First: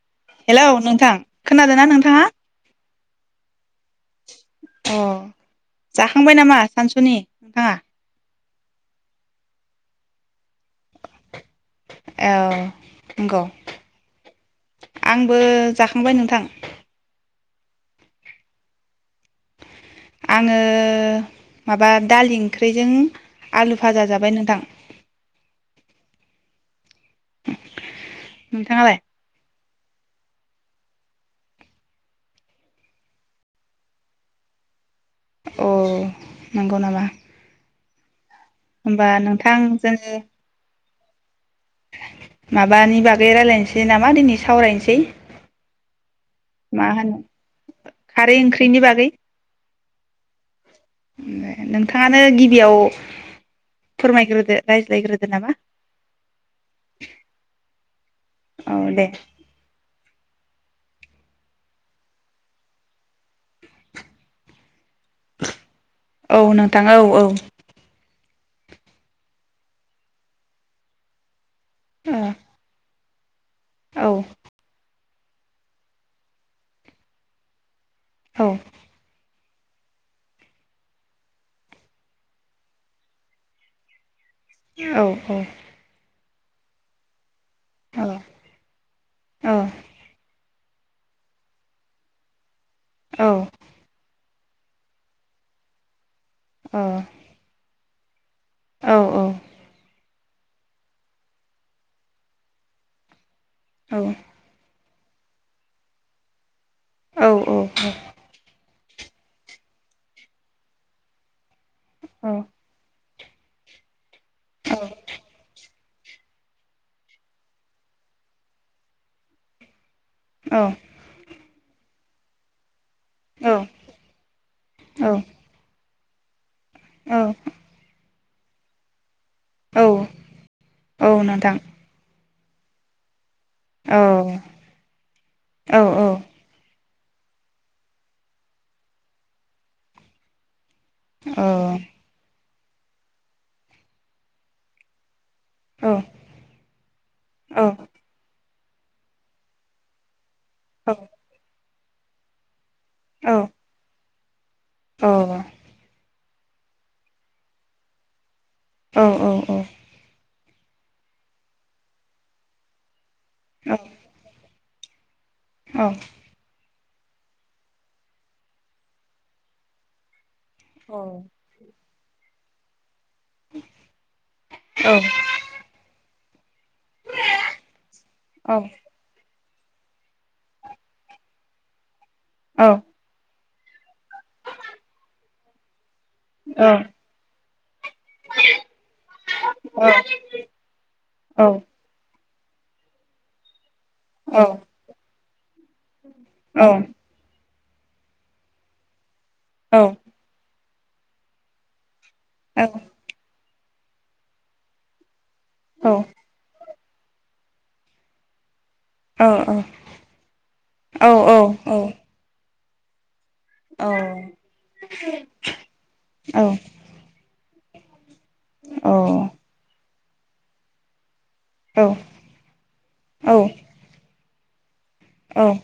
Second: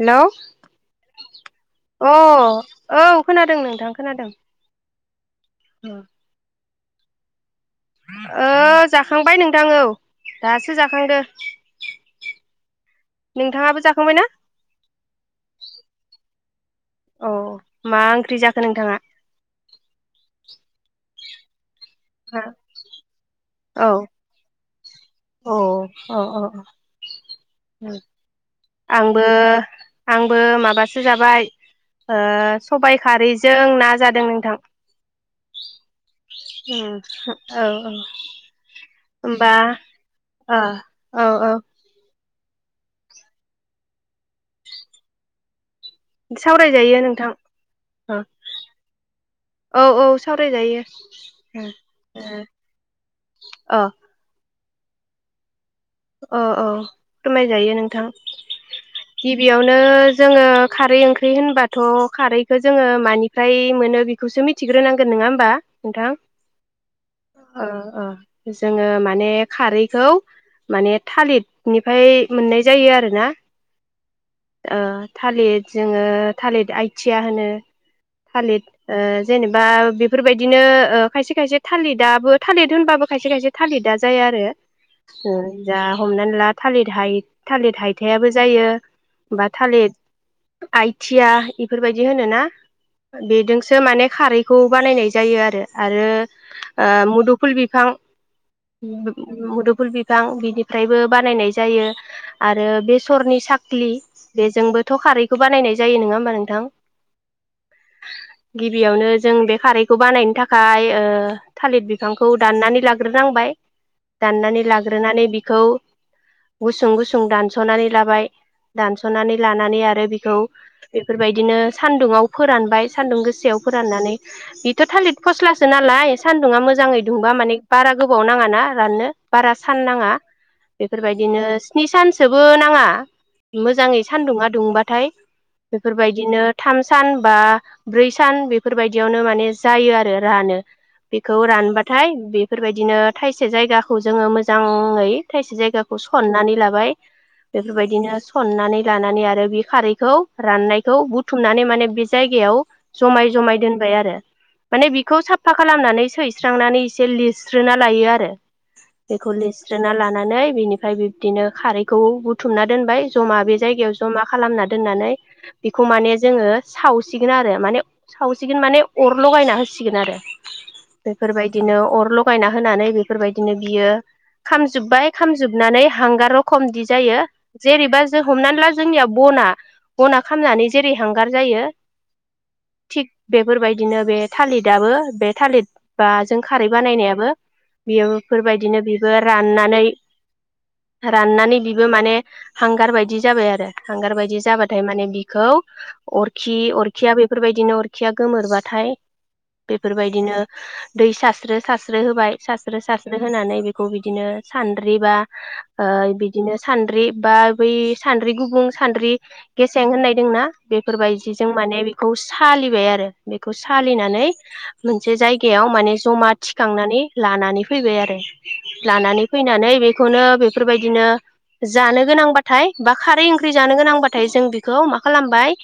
Hello hello नोंथां खोनादों ना अ नोंथाङा? औ खोनादों नोंथां खोनादों अ जाखांबाय नामा सानसुनि नोंथाङा उम ओ जाखांबाय नोंथां औ दासो जाखांदो औ नंगौ नोंथाङाबो जाखांबाय ना आंबो जाखांबाय नोंथां औ मा ओंख्रि जाखो नोंथाङा आङो माबा दालि औ ओंख्रिजों आलु भाजा जाबाय नोंथां अ अ अ अ उम नोंथाङालाय आंबो आंबो माबासो जाबाय ओ सबाय खारैजों ना जादों नोंथां औ नंगौ उम नामा औ औ होमबा नोंथां जोङो ओ औ औ माबानि बागै रायलायनोसै नामा दिनै सावरायनोसै मा सावरायजायो होनो नोंथां खारै ओंख्रिनि बागै औ औ सावरायजायो नोंथाङानो अ गिबियाव अ फोरमायग्रोदो रायज्लायग्रोदो नामा औ औ फोरमायजायो नोंथां औ दे गिबियावनो जोङो खारै ओंख्रि होनबाथ' खारैखौ जोङो मानिफ्राय मोनो बेखौसो मिथिग्रोनांगौ गोन नङा होमबा नोंथां औ नोंथां औ ओ ओ जोङो माने खारैखौ माने थालिर औ इनिफाय मोननाय जायो आरो ना औ ओ थालिर जोङो थालिर आइथिया होनो औ थालिट ओ जेनेबा बेफोरबायदिनो ओ खायसे खायसे थालिदाबो थालिद होनबाबो खायसे खायसे थालिदा जाया आरो औ जो जा हमनानै होमब्ला थालिद हाय थालिद हायथायाबो जायो बा थालिद आइटिया इफोरबायदि होनोना बेदोंसो माने खारै बेखौ बानायनाय जायो आरो आरो ओ मुदुफुल बिफां मुदुफुल बि बिफां बिनिफ्रायबो बानायनाय जायो आरो बेसरनि स फ्लि बेजोंबो थ' खारैखौ बानायनाय जायो नङा होमबा नोंथां गिबियावनो जों बे खारैखौ बानायनो थाखाय ओ थालिर बिफांखौ दाननानै लागोन ग्रोरोनांबाय दाननानै लागोन ग्रोनानै बिखौ गुसुं गुसुं दानस'नानै लाबाय दानस'नानै लानानै आरो आरो बेखौ बेफोरबायदिनो सान्दुङाव फोरानबाय सान्दुं गोसायाव फोराननानै बेथ' थालिर फस्लासो नालाय सानदुङा मोजां मोजाङै दुंबा माने बारा गोब गोबाव नाङा ना राननो बा सान औ नाङा औ बेफोरबायदिनो नोंथां स्नि सान सोबो नाङा औ मोजाङै सान्दुंआ दुंबाथाय औ औ औ बेफोरबायदिनो थाम सान बा ब्रै सान बेफोरबायदियावनो माने जायो आरो रानो बेखौ औ औ रानबाथाय बे बेफोरबायदिनो थायसे जायगाखौ जोङो मो मोजाङै थाइसे औ जायगाखौ सननानै लाबाय बेफोरबायदिनो सननानै लानानै आरो बे खारैखौ राननायखौ बुथुमनानै माने बे जायगायावायाव जमाय जमाय दोनबाय आरो माने बेखौ साफा औ खालामनानै सै सुस्रांनानै एसे लिरस्रोना लायो आरो बेखौ लिरस्रोना लानानै बिनिफ्राय बिब्दिनो खारैखौ बुथुमना दोनबाय जमा बे जायगायाव ज'मा खालामनानै दोननानै बेखौ माने जोङो सावसिगोन आरो माने सावसिगोन माने अर लगायना होसिगोन आरो बेफोरबायदिनो अर लगायना होनानै बेफोरबायदिनो बियो खामजोबबाय खामजोबनानै हांगाराव खमदि जायो जेरैबा जों हमनानै ला जोंनिया बना बना खामनानै जेरै हांगार जायो थिक बेफोरबायदिनो बे थालिदाबो बे थालिद बा जों खारै बानायनायाबो बेयोफोर बायदिनो बि बो राननानै राननानै बिबो माने बे हांगार बायदि जाबाय आरो। हांगार बायदि जाबाथाय माने बिखौ अरखि अरखिया बेफोरबायदि बिदिनो अरखिया गोमोरबाथाय बेफोरबायदिनो दै सास्रो सास्रो स्रो होबाय सासस्रो सासस्रो होनानै बि खौ बिदिनो सान्द्रिबा ओ बिदिनो सानद्रि बा बै सानद्रि गुबुं सान्द्रि गेसें होननायदोंना बेफोरबायदि जों माने बेखौ सालि बे आरो। बेखौ सालिनानै मोनसे जायगायाव माने जमा थिखांनानै लानानै फैबाय आरो लानानै फैनानै बे खौनो बेफोर बायदिनो जानो गोनांबाथाय बा खारै ओंख्रि जानो गोनांबा थायजों बि खौ मा खालामबाय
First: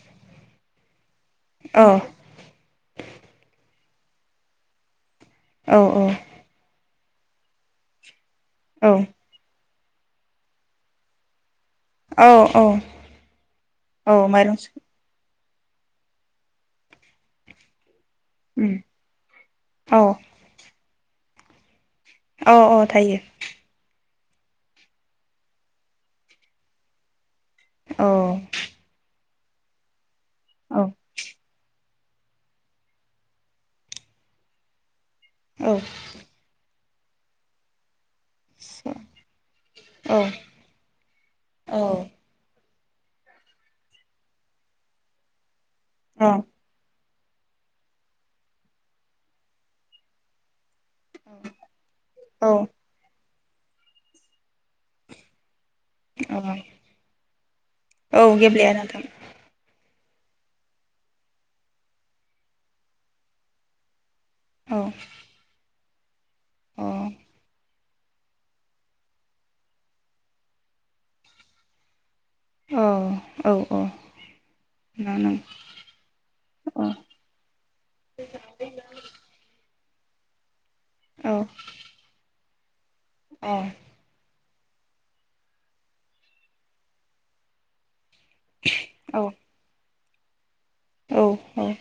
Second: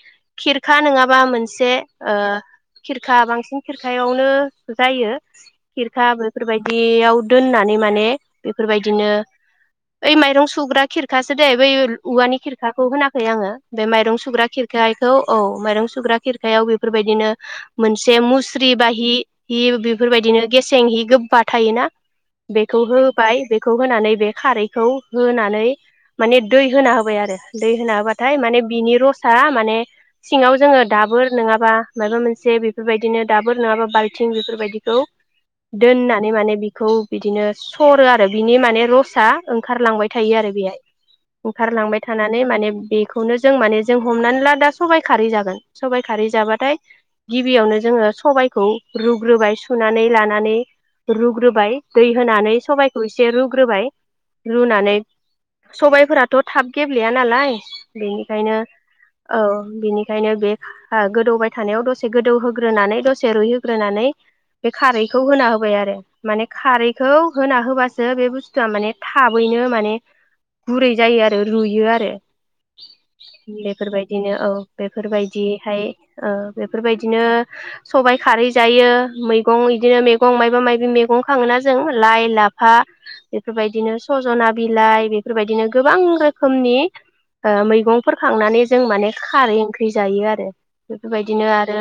खिर खा नङा बा मोनसे औ औ ओ खिरखा बांसिन खिरखायावनो जायो औ खिरखा बेफोर बायदि एआव दोनना ऐ माने औ बेफोरबायदिनो ओइ माइरं सुग्रा खिरखासो जे बै औ औवानि औ खिरखाखौ होनाखै आङो बे माइरं सुग्रा खिरखा इखौ औ माइरं सुग्रा खिरखायाव बेफोरबायदिनो मोन से मुस्रि उम बा हि हि औ बेफोरबायदिनो गेसें हि गोबा थायोना औ बेखौ औ थायो होबाय बेखौ होनानै बे खारैखौ होनानै माने दै होना होबाय आरो दै होन औ हाबाथाय माने बिनि रस सा माने सिङाव जोङो औ दाबोर नोङाबा माइबा मोनसे बेफोरबायदिनो दाबोर नङाबा बाल्थिं बेफोरबायदिखौ औ दोननानै माने बि खौ बिदिनो सरो आरो बिनि माने रसा ओंखारलांबाय औ थायो आरो बेहाय ओंखारलांबाय थानानै माने बेखौनो जों माने जों हमनानै ला दा सबबाय खारै जागोन सबाइ खारै जाबाथाय गिबियावनो जोङो सबायखौ रुग्रोबाय सुनानै लानानै रुग्रोबाय दै होनानै औ सबायखौ एस से रुग्रोबाय रुनानै सबायफोराथ' औ थाब गेब्लेया नालाय औ बेनिखायनो गेब्लेया नोंथां औ बिनि ओंखायनो बे ओ गोदौबाय थानायाव दसे गोदौहोग्रोनानै दसे रुइहो ग्रोनानै बे औ खारैखौ होना होबाय आरो माने औ खारैखौ होना होबासो बे बुस्थुआ माने थाबैनो माने गुरै जायो आरो रुयो आरो औ औ औ बेफोरबायदिनो औ नों बेफोरबायदियैहाय ओ औ बेफोरबायदिनो सबाय खारै जायो मैगं बिदिनो मेगं माइबा माइबि औ खाङोना जों लाइ लाफ फा बेफोरबायदिनो सजना बिलाइ बेफोर बायदिनो गोबां रोखोमनि मैगं फोर खांनानै जों माने औ खारै ओंख्रि जायो आरो बेफोर औ बायदिनो आरो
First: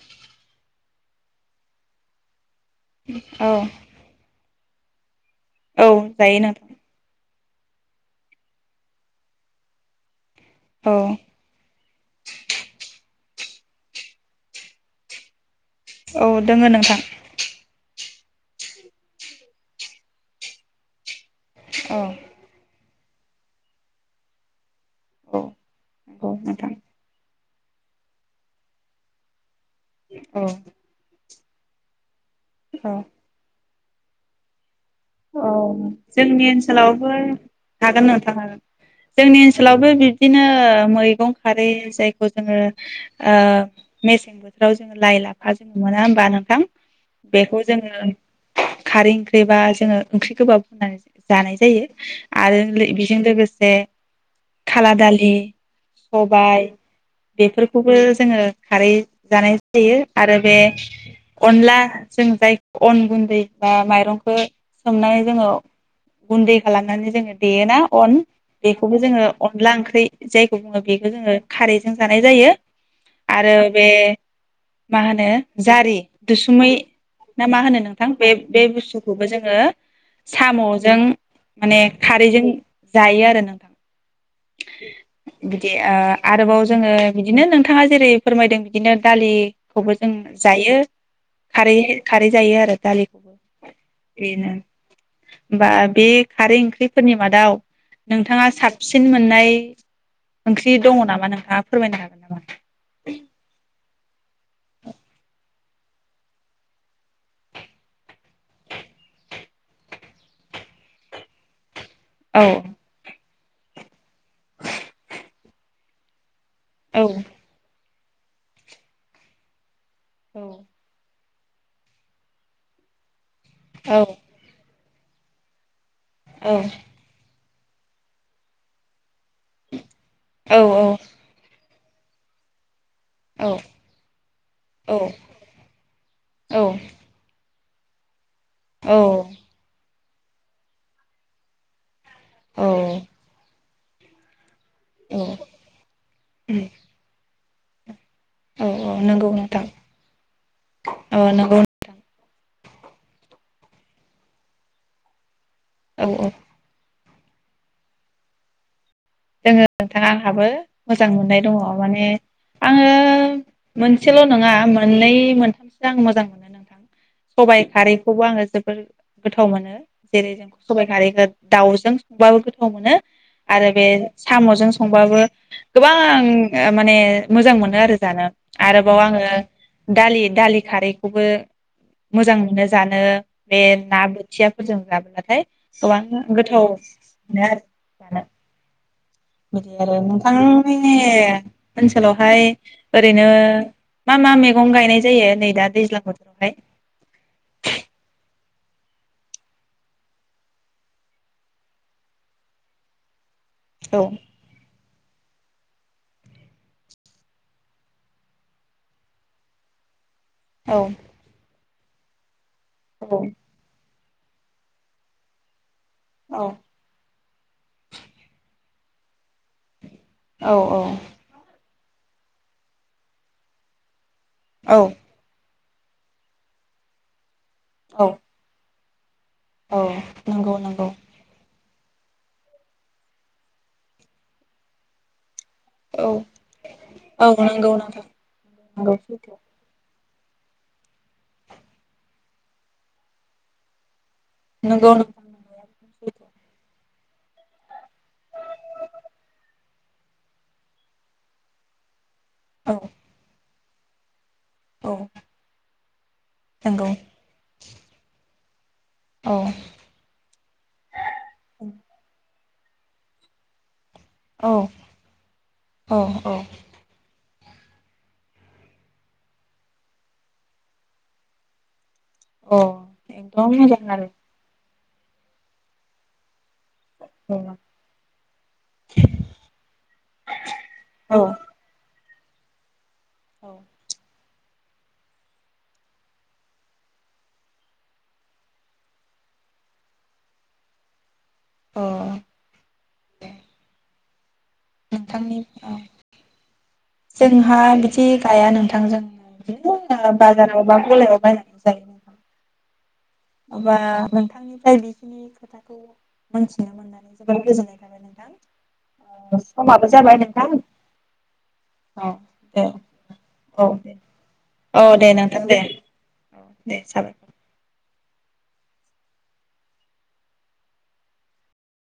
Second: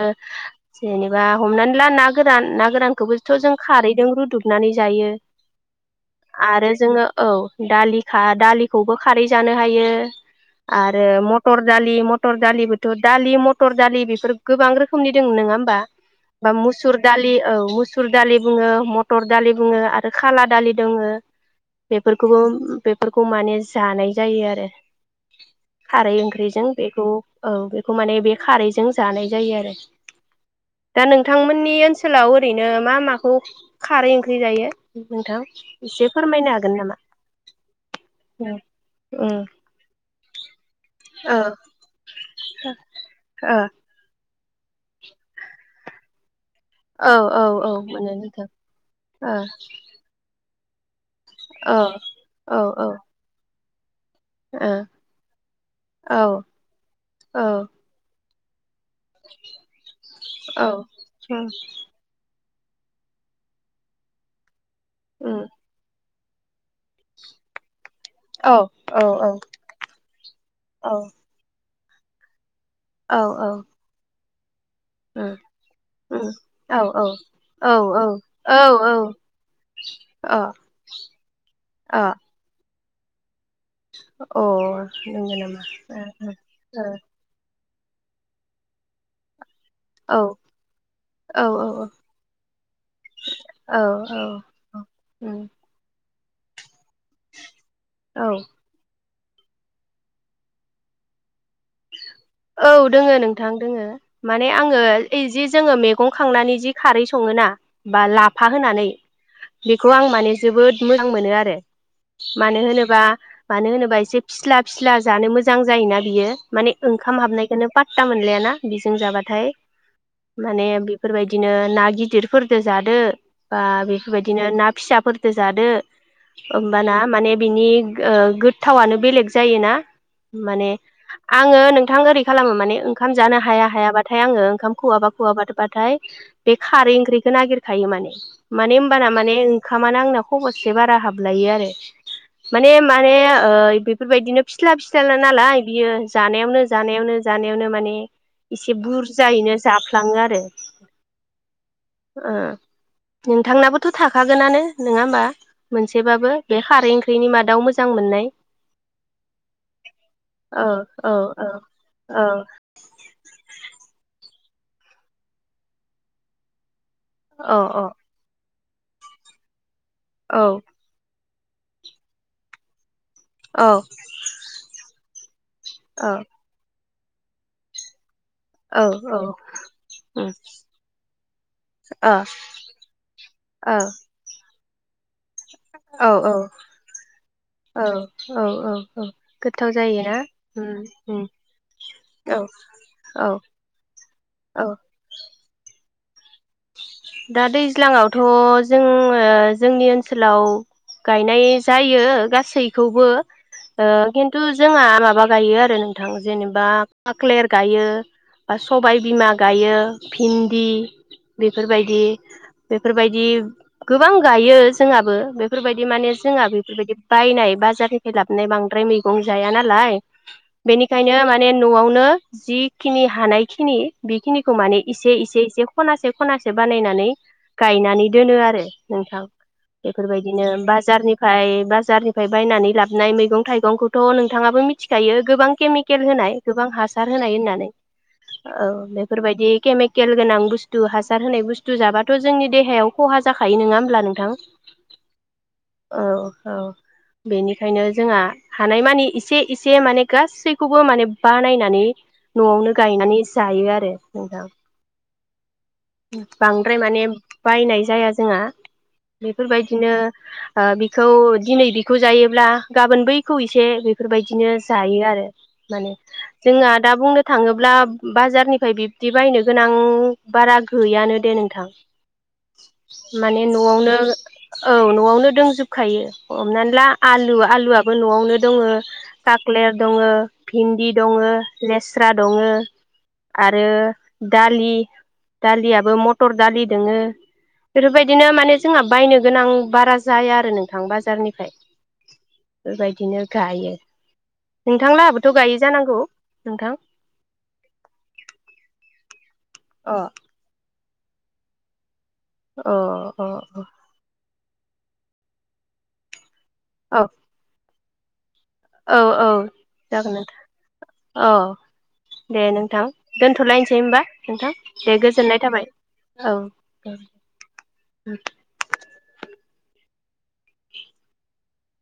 जेनेबा हमनानै ला ना गोरान ना गोरानखौबोथ जों खारैदों रुदुब नानै जायो औ जायो नोंथां आरो जोङो औ दालि खा दालिखौबो खारै जानो हायो औ आरो मटर दालि मटर दालिबोथ दालि लि मटर दालि बेफोर गोबां रोखोमनि दङ नङा बा औ बा दोङो मुसुर नोंथां दालि औ मुसु सुर दालि बुङो मत- टर दालि बुङो आरो खाला दालि दङो औ बेफोरखौबो बेफोरखौ माने जानाय जायो आरो औ खारै नंगौ ओंख्रिजों नोंथां बेखौ औ बेखौ माने बे खारैजों जानाय जायो आरो औ थांमोननि ओनसो सोलाव ओरैनो मा औ माखौ खारै ओंख्रि जायो नोंथां अ एसे जोंनि फोरमायनो हागोन नामा ओनसोलावबो हागोन नोंथां हागोन औ जोंनि ओनसोलावबो बि बिनो मैगं खारै जायखौ जोङो ओ औ मेसें बोथोराव थोराव जोङो लाइ लाफा जोङो मोना होनबा नोंथां औ औ बेखौ औ जोङो मोनो नोंथां खारै ओ ओंख्रि बा जोङो ओंख्रि गोबाब होननानै जोङो जानाय जायो औ औ आरो औ बेजों लोगोसे ओ खाला दालि औ सबाय औ बेफोरखौबो जोङो खारै जानाय जायो आरो बे औ उम अनला जों जाय अन गुन्दै बा माइरंखो सोमनाय उम जोङो गुन्दै खालामनानै जोङो देयोना अन औ औ बेखौबो जोङो अनला ओंख्रि जायखौ बुङो औ बेखौ जोङो खारै जों जानाय जायो औ औ आरो बे मा होनो उम उम औ औ औ औ ओ अ साम'जों माने अ खारैजों जायो आरो नों अ नंगौ नामा बिदि ओ आरोबाव ओ ओ जोङो बिदिनो नोंथाङा जेरै फोरमायदों बिदिनो दालि खौबो जों ओ जायो ओ ओ खारै औ खारै जायो आरो दालिखौबो औ औ बेनो औ उम बा बे खारै इंख्रि फोरनि मादाव औ नोंथाङा साबसिन बांसिन मोननाय ओंख्रि दङ नामा नोंथाङा फोरमायनो हागोन नामा? औ दोङो नोंथां दोङो माने आङो ओइ जि जोङो मैगं खांनानै जि खारै सङोना बा लाफा होनानै बेखौ आं माने जोबोद मोजां मोनो आरो औ मानो होनोबा मानो होनोबा एसे फिस्ला फिस्ला जानो मोजां जायोना बियो माने औ खाम हाबनायखौनो ता मोनलायाना बेजों जाबाथाय औ माने बेफोरबायदि बिदिनो ना गिदिरफोरजों जादो बा औ बेफोरबायदिनो ना फिसाफोरदो जादो औ होमबाना माने बिनि ओ गोथावनो बेलेग जायोना माने औ औ आङो नों बिथां ओरै खालामो माने ओंखाम जानो औ हाया हायाबाथाय आङो ओंखाम खुवाबा खुवाब बाथाय बे खारै ओख्रिखौ नागिर खायो माने माने होनोमबाना माने औ ओंखामाना आंनाव खबरसे बारा हाबलायो आरो औ माने माने ओइ बेफोरबायदिनो फिस्ला फिस्लाला औ नालाय बियो जानायावनो जानायावनो माने एसे औ नंगौ बुरजायैनो नोंथां जाफ्लाङो आरो औ नंगौ नोंथां ओ नोंथांनाबोथ थाखागोनानो नङा होमबा औ औ मोनसेबाबो बे खारै ओंख्रिनि मादाव मोजां मोननाय दोङो नोंथां आंहाबो औ मोजां औ मोननाय औ दङ माने औ आङो मोनसेल नङा मोननै मोनथामसो आं मोजां मोनो नोंथां सबाइ औ खारैखौबो आङो जोब फोर गोथाव मोनो जेरै औ जों सबाय खारै गोन दाउजों संबाबो गोथाव मोनो आरो बे सामजों संबाबो गोबां औ माने मोजां मोनो आरो जानो औ आरोबाव औ आङो दालि उम दालि खारैखौबो मोजां मोनो जानो बे ना बोथिया फोरजों दाब दाब नाथाय गोबां ओ औ गोथाव मोनो आरो ना औ जानो औ औ गोथाव बिदि आरो जायोना उम नोंथांनि उम औ ओनसोलावहाय ओरैनो औ मा मा औ मैगं गायनाय जायो ने नै दा दैज्लां बोथोर दा दैज्लांआवथ जोंङो जोंनि ओनसोलाव गायनाय जायो गासैखौबो ओ औ खिन्थु जोंङा माबाख जायो आरो नोंथां जेनेबा खाख्लेर गायो बा सबाय बिमा गायो भिन्दि औ बेफोरबायदि बेफोरबायदि औ गोबां गायो जोंहाबो बेफोरबायदि बिदि माने जोंङा औ बेफोरबायदि बायनाय बाजारनिफ्राय लाबोनाय बांद्राय मैगं जाया नालाय बेनिखायनो माने न'आवनो जिखिनि हानायखिनि बेखिनिखौ औ माने इसे इसे इसे खनासे खनासे बानायनानै औ गायनानै दोनो आरो नोथां औ बेफोरबायदिनो नंगौ नंगौ बाजारनिफ्राय बाजा बाजारनिफ्राय बायनानै लाबोननाय मैगं थाइगंखौथ नोंथाङाबो मिथिखायो गोबां केमिकेल औ होनाय गोबां हासार औ होनाय होननानै नंगौ नोंथां औ नंगौ सैथो बेफोरबायदि केेल गोन बुसथु तु हासार होनाय बुस्थु जाब्लााथ' जोंनि देहायाव खहा जाखायो नङा होमब्ला नोंथां नंगौ नोंथां थां सैथो औ औ बेनिखायनो जोंहा हानायमानि इसे इसे माने गासैखौबो माने बानायनानै न'आवनो औ गायनानै जायो आरो दे नोंथां औ बांद्राय नंगौ माने बायनाय जाया जोंआ औ बेफोरबायदिनो ओ बिखौ दिनै बिखौ जायोब्ला गाबोन बैखौ एसे बेफोरबायदिनो औ जायो आरो माने औ औ जोंहा दा बुंनो थाङोब्ला बाजारनिफ्राय बिब्दि बायनो गोनां बारा गैयानो दे नोंथां अ माने एकदम मोजां न'आवनो आरो औ न'आवनो दोंजोबखायो हमनानै ला आलु औ आलुआबो न'आवनो दङो कक्लेर दङो भिन्दि दङ औ लेस स्रा दङ औ आरो दालि दालियाबो मटर दालि दोङो बेफोरबायदिनो माने जोंहा बायनो गोनां बारा जाया आरो नोंथां बाजारनि फ्राय अ बेबायदिनो गायो नोंथां लाहाबोथ' नोंथांनि गायो औ जानांगौ नोंथां जोंहा बिदि गाया नोंथांजोंनो अ बाजारावाबा गलायाव बायनानै जायो। अ अ ओमबा नोंथांनि मफ्राय बिखिनि खोथाखौ मोनथिनो औ मोननानै जोबोद गोजोननाय य नोंथां औ औ समाबो जागोन जाबाय नोंथां औ दे नोंथां औ दोनथलायनोसै दे होनबा नोंथां औ दे गोजोननाय नोंथां दे थाबाय औ आ दे साबायखर [unintelligible]